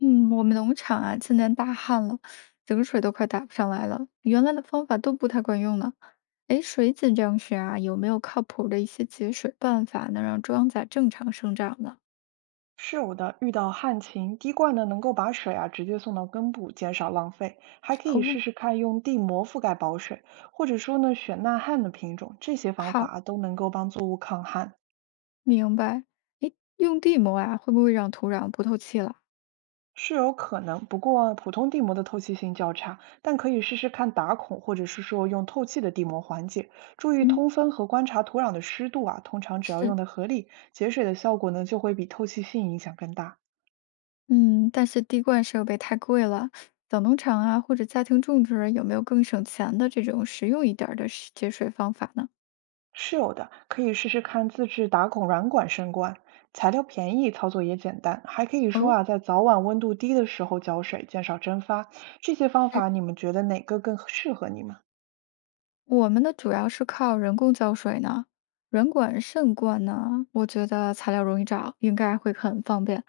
嗯，我们农场啊，今年大旱了，井水都快打不上来了，原来的方法都不太管用呢。哎，水井这样时啊，有没有靠谱的一些节水办法，能让庄稼正常生长呢？是有的，遇到旱情，滴灌呢能够把水啊直接送到根部，减少浪费。还可以哦，试试看用地膜覆盖保水，或者说呢选耐旱的品种，这些方法好，啊都能够帮作物抗旱，明白。哎，用地膜啊，会不会让土壤不透气了？是有可能。不过普通地膜的透气性较差，但可以试试看打孔，或者是说用透气的地膜缓解。注意嗯，通风和观察土壤的湿度啊，通常只要是，用的合理，节水的效果呢就会比透气性影响更大。嗯，但是滴灌设备太贵了，小农场啊，或者家庭种植，有没有更省钱的这种实用一点儿的节水方法呢？是有的，可以试试看自制打孔软管升罐，材料便宜，操作也简单，还可以说哦。啊，在早晚温度低的时候浇水，减少蒸发。这些方法你们觉得哪个更适合你们？我们的主要是靠人工浇水呢，软管渗灌呢，我觉得材料容易找，应该会很方便。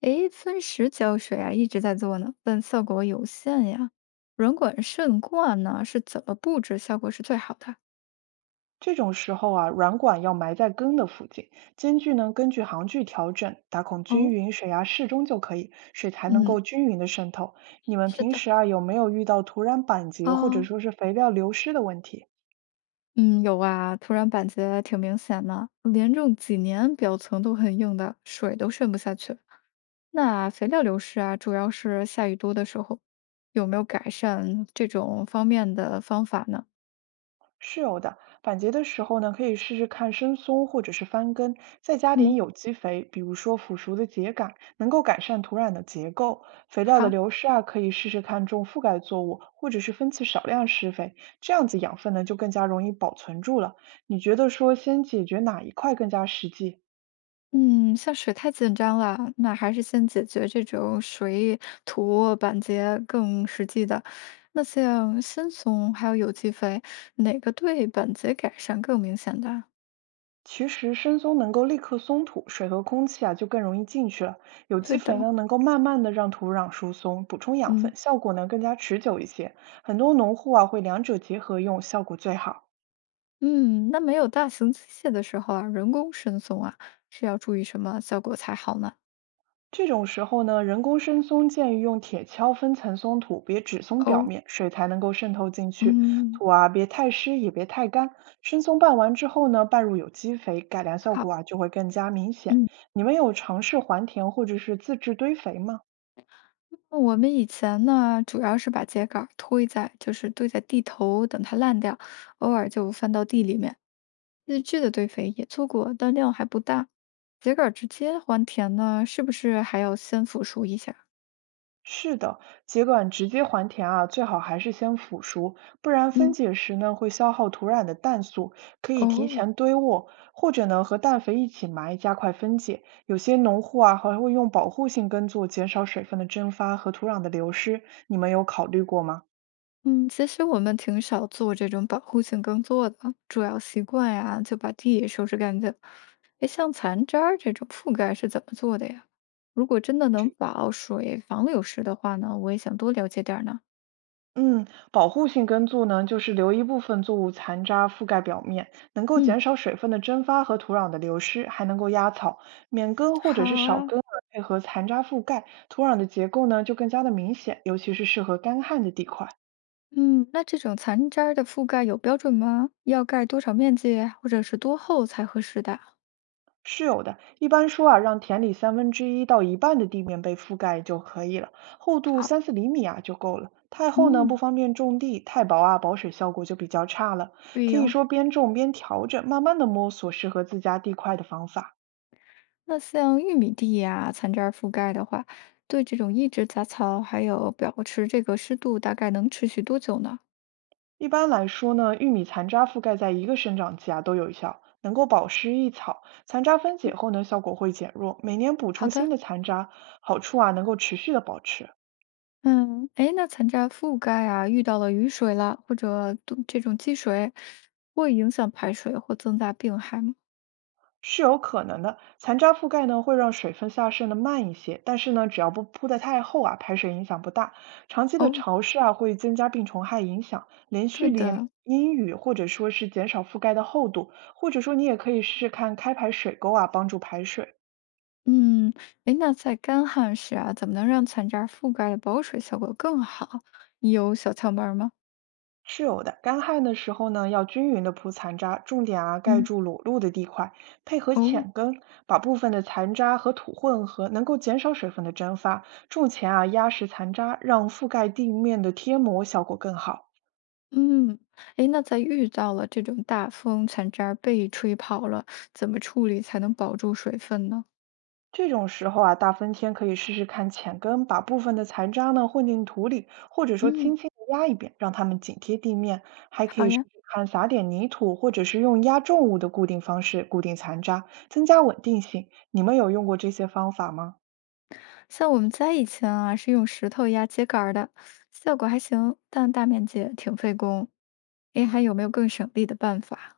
诶，分时浇水啊，一直在做呢，但效果有限呀。软管渗灌呢是怎么布置效果是最好的？这种时候啊，软管要埋在根的附近，间距呢根据行距调整，打孔均哦，匀，水压适中就可以，水才能嗯，够均匀的渗透。你们是平的，时啊有没有遇到土壤板结或者啊，说是肥料流失的问题？嗯，有啊，土壤板结挺明显的，连种几年表层都很硬的，水都渗不下去。那肥料流失啊，主要是下雨多的时候，有没有改善这种方面的方法呢？是有的，反节的时候呢，可以试试看深松或者是翻耕，再加点嗯，有机肥，比如说腐熟的秸秆，能够改善土壤的结构。肥料的好，流失啊，可以试试看种覆盖作物，或者是分次少量施肥，这样子养分呢就更加容易保存住了。你觉得说先解决哪一块更加实际？嗯，像水太紧张了，那还是先解决这种水土板结更实际的。那像新松还有有机肥，哪个对板结改善更明显的？其实深松能够立刻松土，水和空气啊就更容易进去了。有对机肥的，呢，能够慢慢的让土壤疏松，补充养嗯分，效果呢更加持久一些。很多农户啊会两者结合用，效果最好。嗯，那没有大型机械的时候啊，人工深松啊，是要注意什么效果才好呢？这种时候呢，人工深松建议用铁锹分层松土，别只松表哦，面，水才能够渗透进去。嗯，土啊别太湿，也别太干。深松拌完之后呢，拌入有机肥，改良效好，果啊就会更加明显。嗯。你们有尝试还田或者是自制堆肥吗？我们以前呢，主要是把秸秆儿推在，就是堆在地头，等它烂掉，偶尔就翻到地里面。日剧的堆肥也做过，但量还不大。秸秆儿直接还田呢，是不是还要先腐熟一下？是的，秸秆直接还田啊，最好还是先腐熟，不然分嗯，解时呢会消耗土壤的氮素，可以提哦，前堆沃，或者呢和氮肥一起埋，加快分解。有些农户啊还会用保护性耕作，减少水分的蒸发和土壤的流失。你们有考虑过吗？嗯，其实我们挺少做这种保护性耕作的，主要习惯呀，就把地收拾干净。哎，像残渣儿这种覆盖是怎么做的呀？如果真的能保水、防流失的话呢，我也想多了解点儿呢。嗯，保护性耕作呢，就是留一部分作物残渣覆盖表面，能够嗯。减少水分的蒸发和土壤的流失，还能够压草。免耕或好者是少啊，耕啊配合残渣覆盖，土壤的结构呢就更加的明显，尤其是适合干旱的地块。嗯，那这种残渣儿的覆盖有标准吗？要盖多少面积，或者是多厚才合适的？是有的，一般说啊，让田里三分之一到一半的地面被覆盖就可以了，厚度好，3~4厘米啊就够了。太厚呢不嗯，方便种地，太薄啊保水效果就比较差了。对可以哟。说边种边调整，慢慢的摸索适合自家地块的方法。那像玉米地呀、残渣儿覆盖的话，对这种抑制杂草还有保持这个湿度，大概能持续多久呢？一般来说呢，玉米残渣覆盖在一个生长期啊都有效，能够保湿益草。残渣分嗯，解后呢，效果会减弱，每年补好充新的。的残渣，好处啊能够持续的保持。嗯，哎，那残渣覆盖啊，遇到了雨水了，或者都这种积水，会影响排水或增大病害吗？是有可能的，残渣覆盖呢会让水分下渗的慢一些，但是呢，只要不铺得太厚啊，排水影响不大。长期的哦，潮湿啊会增加病虫害影响，连对续淋的，阴雨或者说是减少覆盖的厚度，或者说你也可以试试看开排水沟啊，帮助排水。嗯，哎，那在干旱时啊，怎么能让残渣覆盖的保水效果更好？你有小窍门儿吗？是有的，干旱的时候呢，要均匀的铺残渣，重点啊盖嗯，住裸露的地块，配合哦，浅耕，把部分的残渣和土混合，能够减少水分的蒸发。种前啊压实残渣，让覆盖地面的贴膜效果更好。嗯，哎，那在遇到了这种大风，残渣儿被吹跑了，怎么处理才能保住水分呢？这种时候啊，大风天可以试试看浅耕，把部分的残渣呢混进土里，或者说嗯，轻轻的压一遍，让它们紧贴地面。还可好以试呀，试看撒点泥土，或者是用压重物的固定方式固定残渣，增加稳定性。你们有用过这些方法吗？像我们家以前啊是用石头压秸秆儿的，效果还行，但大面积挺费工。哎，还有没有更省力的办法？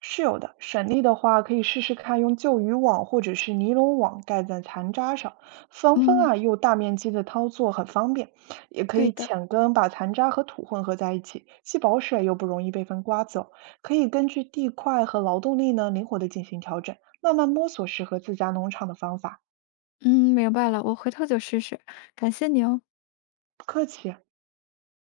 是有的，省力的话可以试试看用旧渔网或者是尼龙网盖在残渣上，防风嗯，啊又大面积的操作很方便。也可对以的。浅耕，把残渣和土混合在一起，既保水又不容易被风刮走。可以根据地块和劳动力呢，灵活的进行调整，慢慢摸索适合自家农场的方法。嗯，明白了，我回头就试试。感谢你哦。不客气啊。